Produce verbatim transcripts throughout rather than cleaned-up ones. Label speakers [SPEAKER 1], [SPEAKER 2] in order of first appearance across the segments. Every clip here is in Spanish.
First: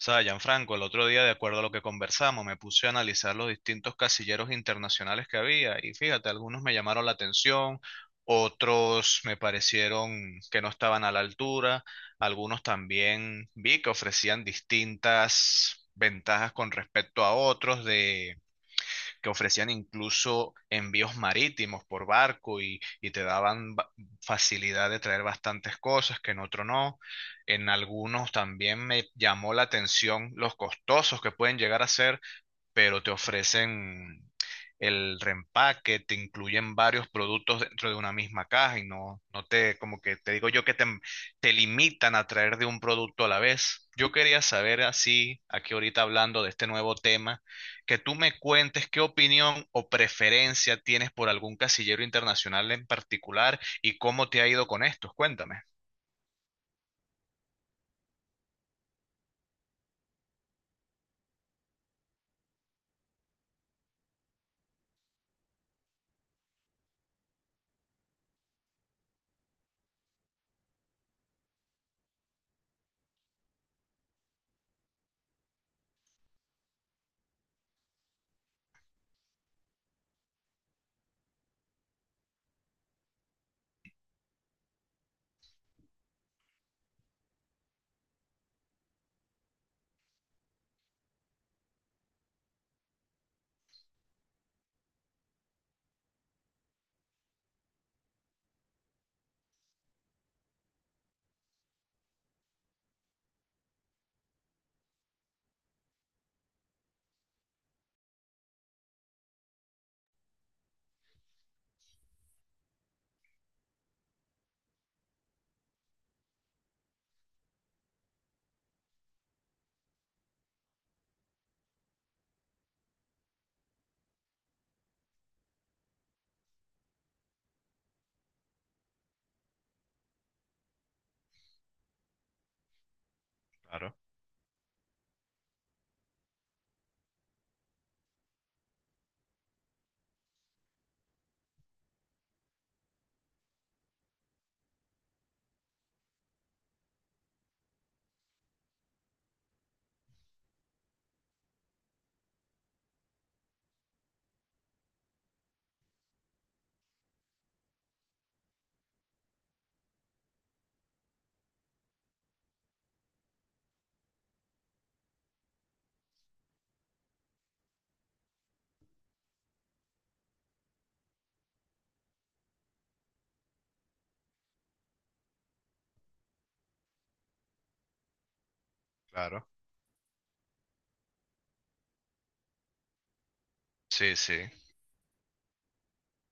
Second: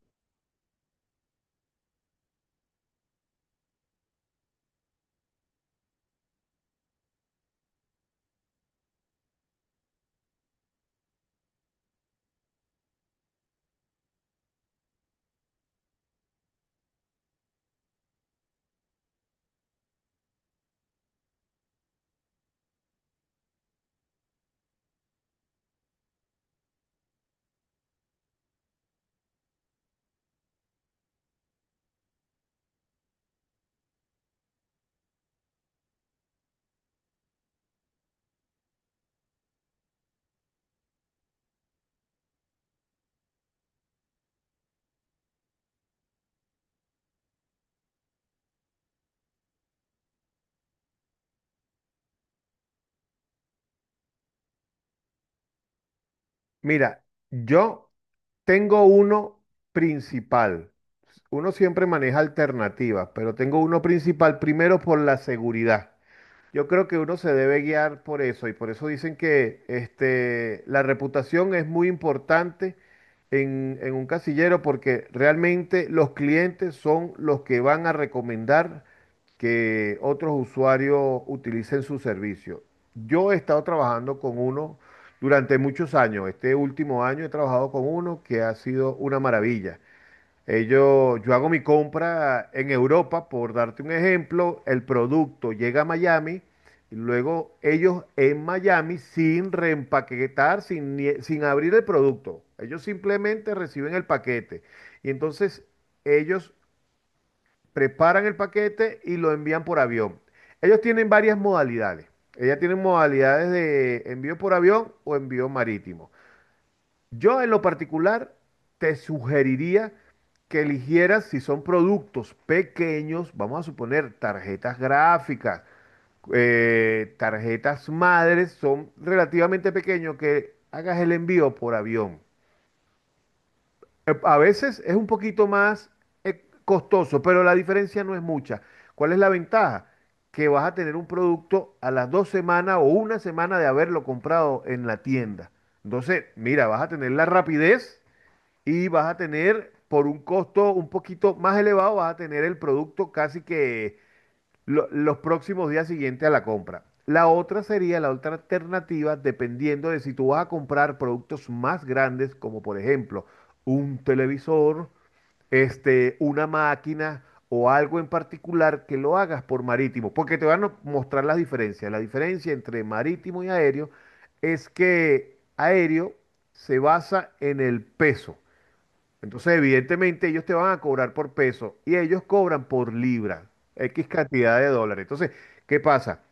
[SPEAKER 1] O sea, Gianfranco, el otro día, de acuerdo a lo que conversamos, me puse a analizar los distintos casilleros internacionales que había y fíjate, algunos me llamaron la atención, otros me parecieron que no estaban a la altura, algunos también vi que ofrecían distintas ventajas con respecto a otros de que ofrecían incluso envíos marítimos por barco y, y te daban ba- facilidad de traer bastantes cosas que en otro no. En algunos también me llamó la atención los costosos que pueden llegar a ser, pero te ofrecen el reempaque, te incluyen varios productos dentro de una misma caja y no, no te, como que te digo yo que te, te limitan a traer de un producto a la vez. Yo quería saber así, aquí ahorita hablando de este nuevo tema, que tú me cuentes qué opinión o preferencia tienes por algún casillero internacional en particular y cómo te ha ido con estos. Cuéntame.
[SPEAKER 2] Mira, yo tengo uno principal. Uno siempre maneja alternativas, pero tengo uno principal primero por la seguridad. Yo creo que uno se debe guiar por eso y por eso dicen que este, la reputación es muy importante en, en un casillero porque realmente los clientes son los que van a recomendar que otros usuarios utilicen su servicio. Yo he estado trabajando con uno durante muchos años. Este último año he trabajado con uno que ha sido una maravilla. Ellos, yo hago mi compra en Europa, por darte un ejemplo, el producto llega a Miami y luego ellos en Miami sin reempaquetar, sin, ni- sin abrir el producto. Ellos simplemente reciben el paquete y entonces ellos preparan el paquete y lo envían por avión. Ellos tienen varias modalidades. Ellas tienen modalidades de envío por avión o envío marítimo. Yo en lo particular te sugeriría que eligieras si son productos pequeños, vamos a suponer tarjetas gráficas, eh, tarjetas madres, son relativamente pequeños, que hagas el envío por avión.
[SPEAKER 1] Claro,
[SPEAKER 2] Eh, A veces es un poquito más eh, costoso, pero la diferencia no es mucha. ¿Cuál es la ventaja? Que vas a tener un producto a las dos semanas o una semana de haberlo comprado en la tienda. Entonces, mira, vas a tener la rapidez y vas a tener por un costo un poquito más elevado, vas a tener el producto casi que lo- los próximos días siguientes a la compra. La otra sería la otra alternativa, dependiendo de si tú vas a comprar productos más grandes, como por ejemplo un televisor, este, una máquina o algo en particular que lo hagas por marítimo, porque te van a mostrar las diferencias. La diferencia entre marítimo y aéreo es que aéreo se basa en el peso.
[SPEAKER 1] claro.
[SPEAKER 2] Entonces, evidentemente, ellos te van a cobrar por peso y ellos cobran por libra, X
[SPEAKER 1] Sí, sí,
[SPEAKER 2] cantidad de dólares. Entonces, ¿qué pasa?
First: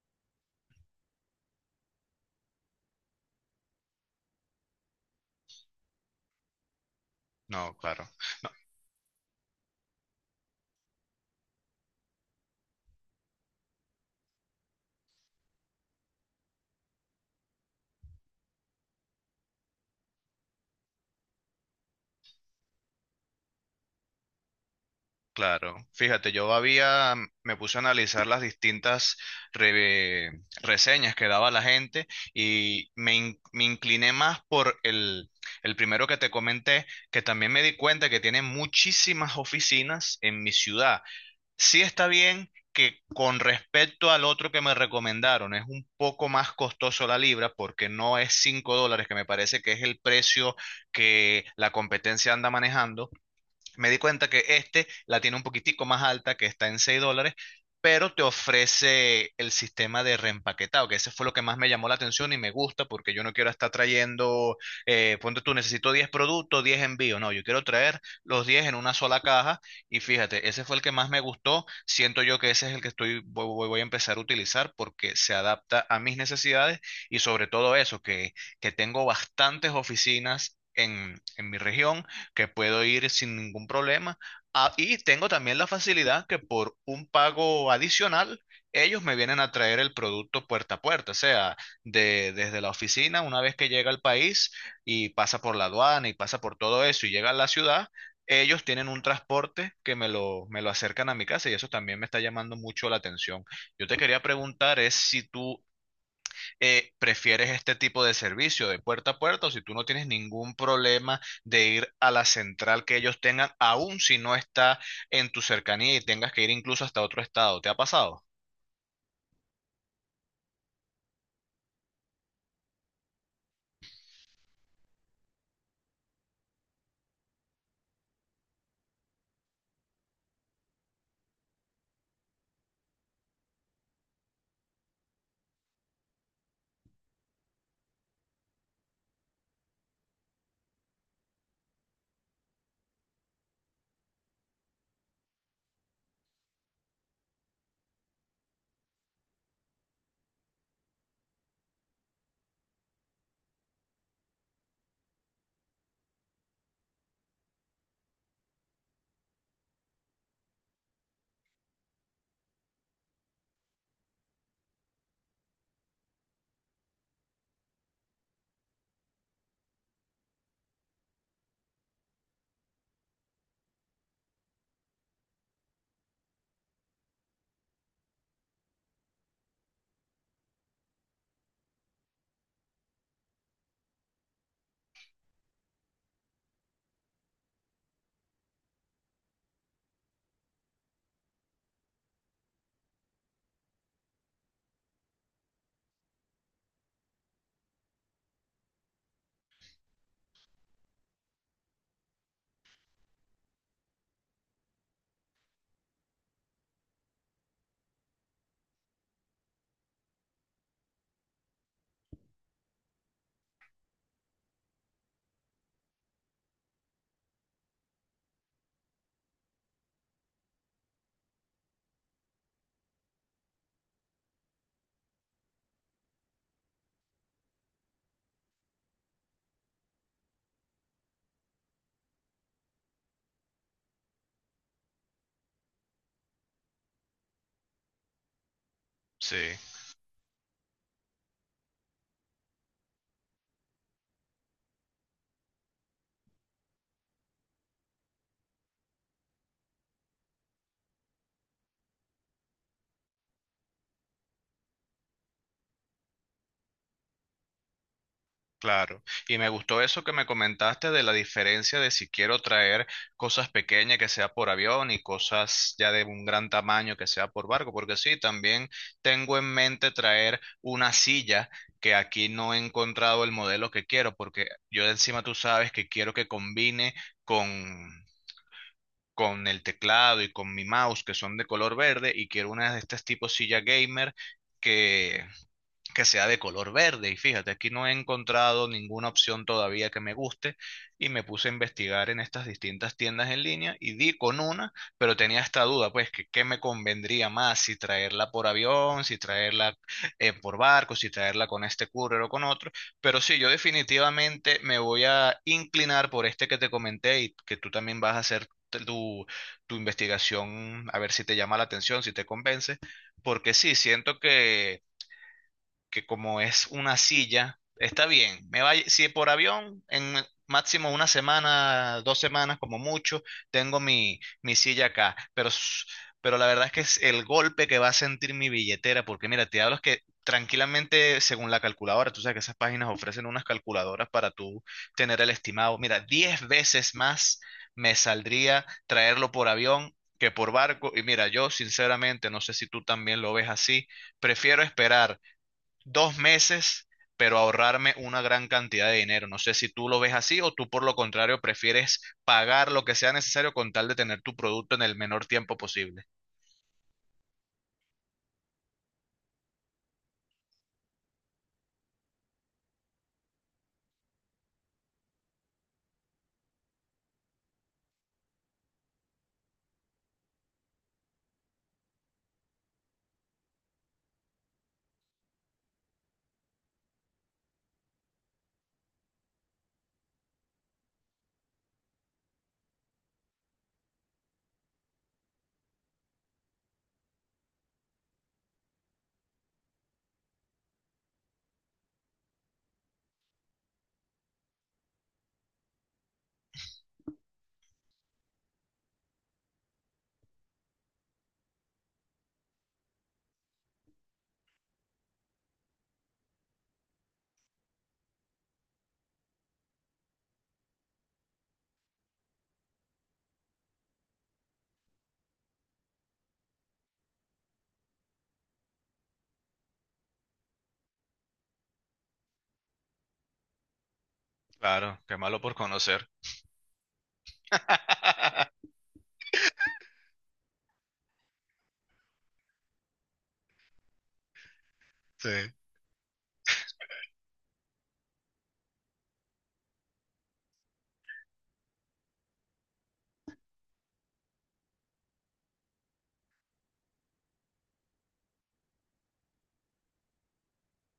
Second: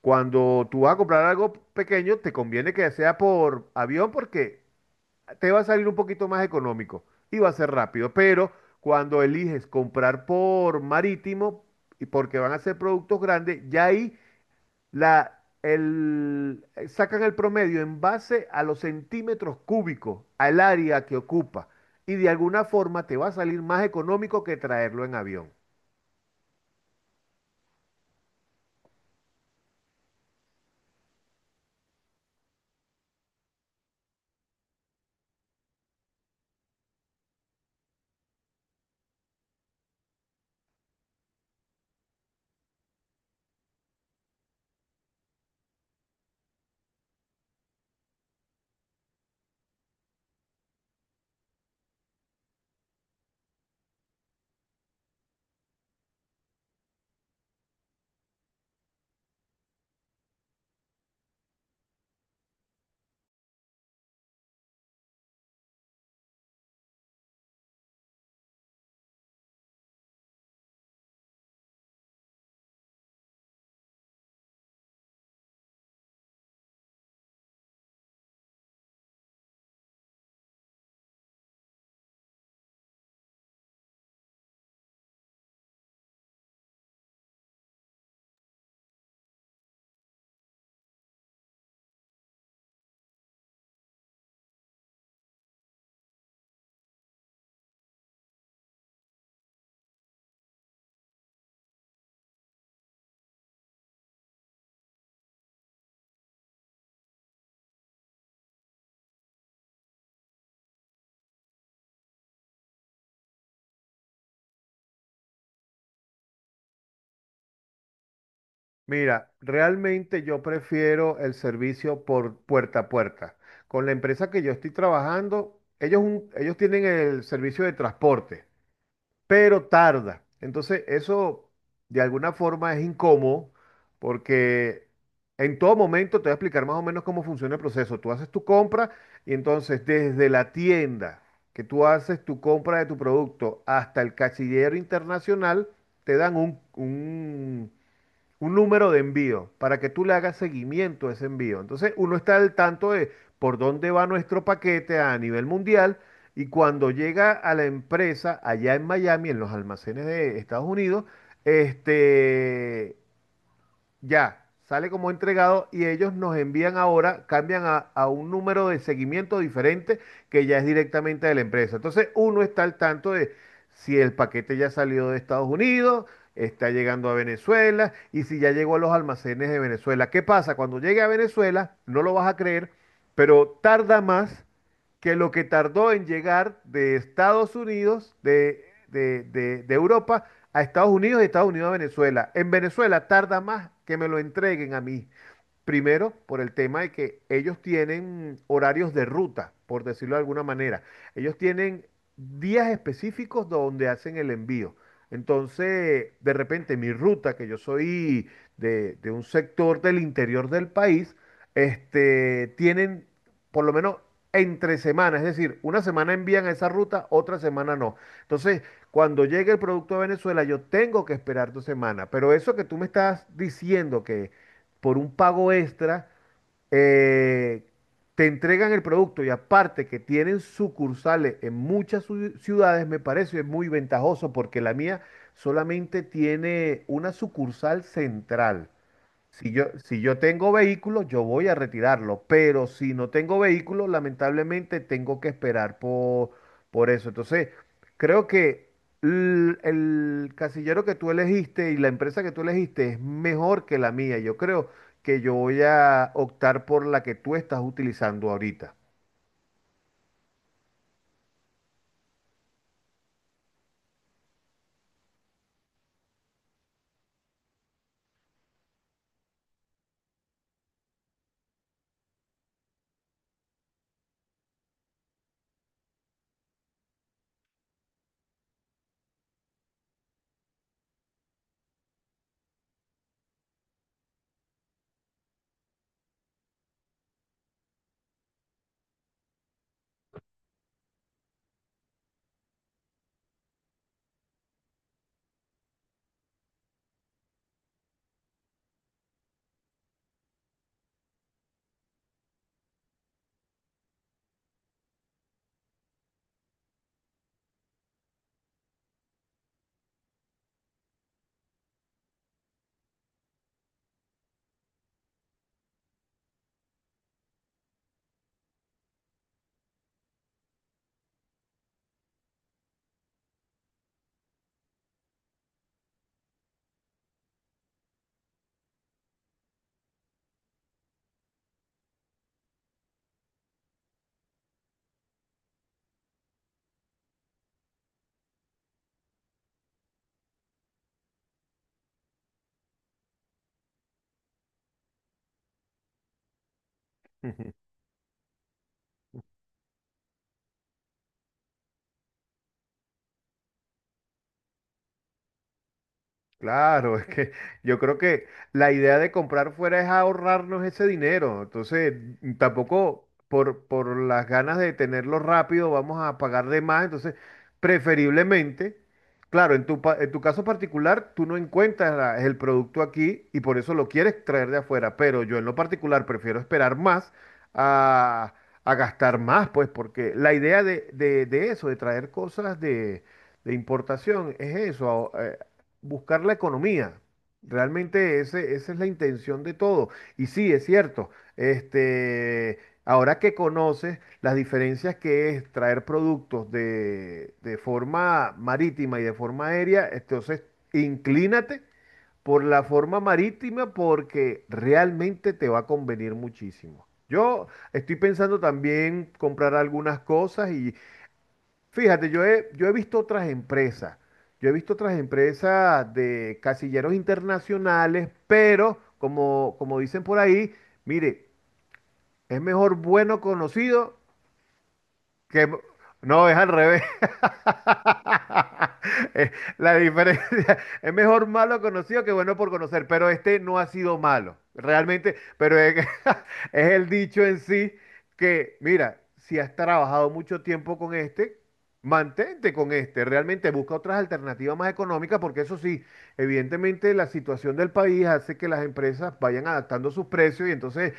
[SPEAKER 2] Cuando tú vas a comprar algo pequeño, te conviene que sea por avión porque te va a salir un poquito más económico y va a ser
[SPEAKER 1] no, claro.
[SPEAKER 2] rápido. Pero cuando eliges comprar por marítimo y porque van a ser productos grandes, ya ahí la, el, eh, sacan el promedio en base a los centímetros cúbicos, al área que ocupa, y de alguna forma te va a salir más económico que traerlo en avión.
[SPEAKER 1] Claro, fíjate, yo había, mm, me puse a analizar las distintas re- reseñas que daba la gente y me, in- me incliné más por el, el primero que te comenté, que también me di cuenta que tiene muchísimas oficinas en mi ciudad. Sí, está bien que con respecto al otro que me recomendaron es un poco más costoso la libra, porque no es cinco dólares, que me parece que es el precio que la competencia anda manejando. Me di cuenta que este la tiene un poquitico más alta, que está en seis dólares, pero te ofrece el sistema de reempaquetado, que ese fue lo que más me llamó la atención y me gusta, porque yo no quiero estar trayendo, eh, ponte tú, necesito diez productos, diez envíos. No, yo quiero traer los diez en una sola caja. Y fíjate, ese fue el que más me gustó. Siento yo que ese es el que estoy, voy, voy- voy a empezar a utilizar porque se adapta a mis necesidades y sobre todo eso, que, que tengo bastantes oficinas. En, en mi región, que puedo ir sin ningún problema. Ah, y tengo también la facilidad que por un pago adicional, ellos me vienen a traer el producto puerta a puerta, o sea, de, desde la oficina, una vez que llega al país y pasa por la aduana y pasa por todo eso y llega a la ciudad, ellos tienen un transporte que me lo, me lo acercan a mi casa, y eso también me está llamando mucho la atención. Yo te quería preguntar es si tú eh, prefieres este tipo de servicio de puerta a puerta, o si tú no tienes ningún problema de ir a la central que ellos tengan, aun si no está en tu cercanía y tengas que ir incluso hasta otro estado. ¿Te ha pasado?
[SPEAKER 2] Mira, realmente yo prefiero el servicio por puerta a puerta. Con la empresa que yo estoy trabajando, ellos, un- ellos tienen el servicio de transporte, pero tarda. Entonces, eso de alguna forma es incómodo porque en todo momento te voy a explicar más o menos cómo funciona el proceso. Tú haces tu compra y entonces desde la tienda que tú haces tu compra de tu producto hasta el cachillero internacional, te dan un, un- un número de envío para que tú le hagas seguimiento a ese envío. Entonces uno está al tanto de por dónde va nuestro paquete a nivel mundial, y cuando llega a la empresa allá en Miami, en los almacenes de Estados Unidos, este, ya sale como entregado y ellos nos envían ahora, cambian a, a un número de seguimiento diferente que ya es directamente de la empresa. Entonces uno está al tanto de si el paquete ya salió de Estados Unidos, está llegando a Venezuela y si ya llegó a los almacenes de Venezuela. ¿Qué pasa? Cuando llegue a Venezuela, no lo vas a creer, pero tarda más que lo que tardó en llegar de Estados Unidos, de, de- de- de Europa a Estados Unidos y Estados Unidos a Venezuela. En Venezuela tarda más que me lo entreguen a mí. Primero, por el tema de que ellos tienen horarios de ruta, por decirlo de alguna manera. Ellos tienen días específicos donde hacen el envío. Entonces, de repente, mi ruta, que yo soy de, de un sector del interior del país, este, tienen por lo menos entre semanas, es decir, una semana envían a esa ruta, otra semana no. Entonces, cuando llegue el producto a Venezuela, yo tengo que esperar dos semanas. Pero eso que tú me estás diciendo que por un pago extra, eh, te entregan el producto y aparte que tienen sucursales en muchas ciu- ciudades, me parece muy ventajoso porque la mía solamente tiene una sucursal central. Si
[SPEAKER 1] Sí.
[SPEAKER 2] yo, si yo tengo vehículo, yo voy a retirarlo, pero si no tengo vehículo, lamentablemente tengo que esperar por, por eso. Entonces, creo que l- el, casillero que tú elegiste y la empresa que tú elegiste es mejor que la mía. Yo creo que yo voy a optar por la que tú estás utilizando ahorita.
[SPEAKER 1] Claro, y me gustó eso que me comentaste de la diferencia de si quiero traer cosas pequeñas que sea por avión y cosas ya de un gran tamaño que sea por barco, porque sí, también tengo en mente traer una silla que aquí no he encontrado el modelo que quiero, porque yo de encima tú sabes que quiero que combine con, con el teclado y con mi mouse que son de color verde, y quiero una de estas tipo silla gamer que sea de color verde. Y fíjate, aquí no he encontrado ninguna opción todavía que me guste, y me puse a investigar en estas distintas tiendas en línea y di con una, pero tenía esta duda, pues, que qué me convendría más, si traerla por avión, si traerla eh, por barco, si traerla con este courier o con otro. Pero sí, yo definitivamente me voy a inclinar por este que te comenté y que tú también vas a hacer. Tu, tu investigación, a ver si te llama la atención, si te convence, porque sí, siento que que como es una silla, está bien. Me va, si por avión, en máximo una semana, dos semanas como mucho, tengo mi, mi silla acá. Pero, s- pero la verdad es que es el golpe que va a sentir mi billetera, porque mira, te hablo es que tranquilamente, según la calculadora, tú sabes que esas páginas ofrecen unas calculadoras para tú tener el estimado. Mira, diez veces más me saldría traerlo por avión que por barco. Y mira, yo sinceramente, no sé si tú también lo ves así, prefiero esperar dos meses, pero ahorrarme una gran cantidad de dinero. No sé si tú lo ves así o tú por lo contrario prefieres pagar lo que sea necesario con tal de tener tu producto en el menor tiempo posible.
[SPEAKER 2] Claro, es que yo creo que la idea de comprar fuera es ahorrarnos ese dinero. Entonces, mm, tampoco por, por las ganas de tenerlo rápido vamos a pagar de más. Entonces, preferiblemente, claro, en tu, pa- en tu caso particular, tú no encuentras la- el producto aquí y por eso lo quieres traer de afuera. Pero yo en lo particular prefiero esperar más a, a gastar más, pues, porque la idea de, de de eso, de traer cosas de de importación es eso, buscar la economía. Realmente ese- esa es la intención de todo. Y sí, es cierto, este, ahora que conoces las diferencias que es traer productos de, de forma marítima y de forma aérea, entonces inclínate por la forma marítima porque realmente te va a convenir muchísimo. Yo estoy pensando también comprar algunas cosas y fíjate, yo he, yo he visto otras empresas, yo he visto otras empresas de casilleros internacionales, pero como, como dicen por ahí, mire, es mejor bueno conocido
[SPEAKER 1] Claro, qué malo
[SPEAKER 2] que...
[SPEAKER 1] por conocer.
[SPEAKER 2] No, es al revés. Eh, La diferencia es mejor malo conocido que bueno por conocer, pero este no ha sido malo, realmente,
[SPEAKER 1] Sí,
[SPEAKER 2] pero es, que es el dicho en sí que, mira, si has trabajado mucho tiempo con este, mantente con este, realmente busca otras alternativas más económicas, porque eso sí, evidentemente la situación del país hace que las empresas vayan adaptando sus precios y entonces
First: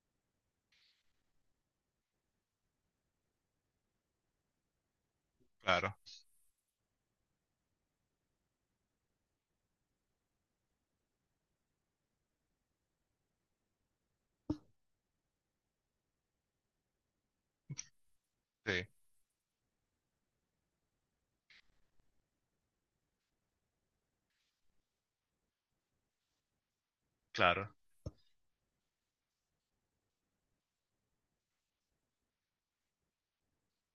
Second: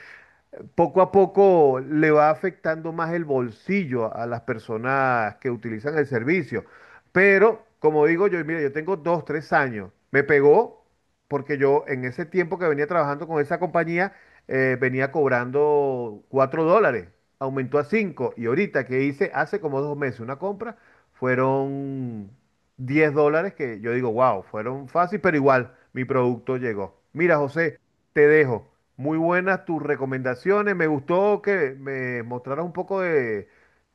[SPEAKER 2] poco a poco le va afectando más el bolsillo a las personas que utilizan
[SPEAKER 1] claro,
[SPEAKER 2] el servicio. Pero, como digo yo, mira, yo tengo dos, tres años. Me pegó porque yo en ese tiempo que venía trabajando con esa compañía, eh, venía cobrando cuatro dólares. Aumentó a cinco. Y ahorita
[SPEAKER 1] sí,
[SPEAKER 2] que hice hace como dos meses una compra, fueron diez dólares que yo digo, wow, fueron fácil, pero igual mi producto llegó. Mira,
[SPEAKER 1] claro,
[SPEAKER 2] José. Te dejo. Muy buenas tus recomendaciones. Me gustó que me mostraras un poco de,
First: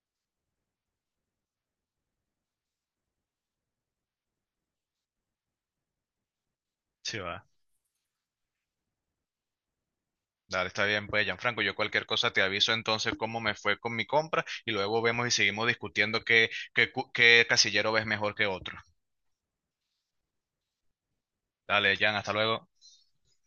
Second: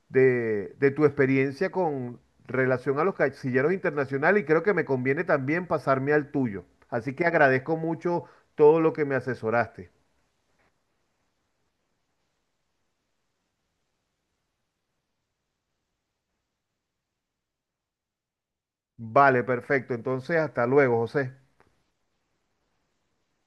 [SPEAKER 2] de- de tu experiencia con relación a los casilleros internacionales y creo que me conviene también pasarme al tuyo. Así
[SPEAKER 1] sí
[SPEAKER 2] que
[SPEAKER 1] va.
[SPEAKER 2] agradezco mucho todo lo que me asesoraste.
[SPEAKER 1] Dale, está bien, pues, Gianfranco, yo cualquier cosa te aviso entonces cómo me fue con mi compra, y luego vemos y seguimos discutiendo qué, qué, cu- qué casillero ves mejor que otro.
[SPEAKER 2] Vale, perfecto. Entonces, hasta luego, José.
[SPEAKER 1] Dale, Jan, hasta luego.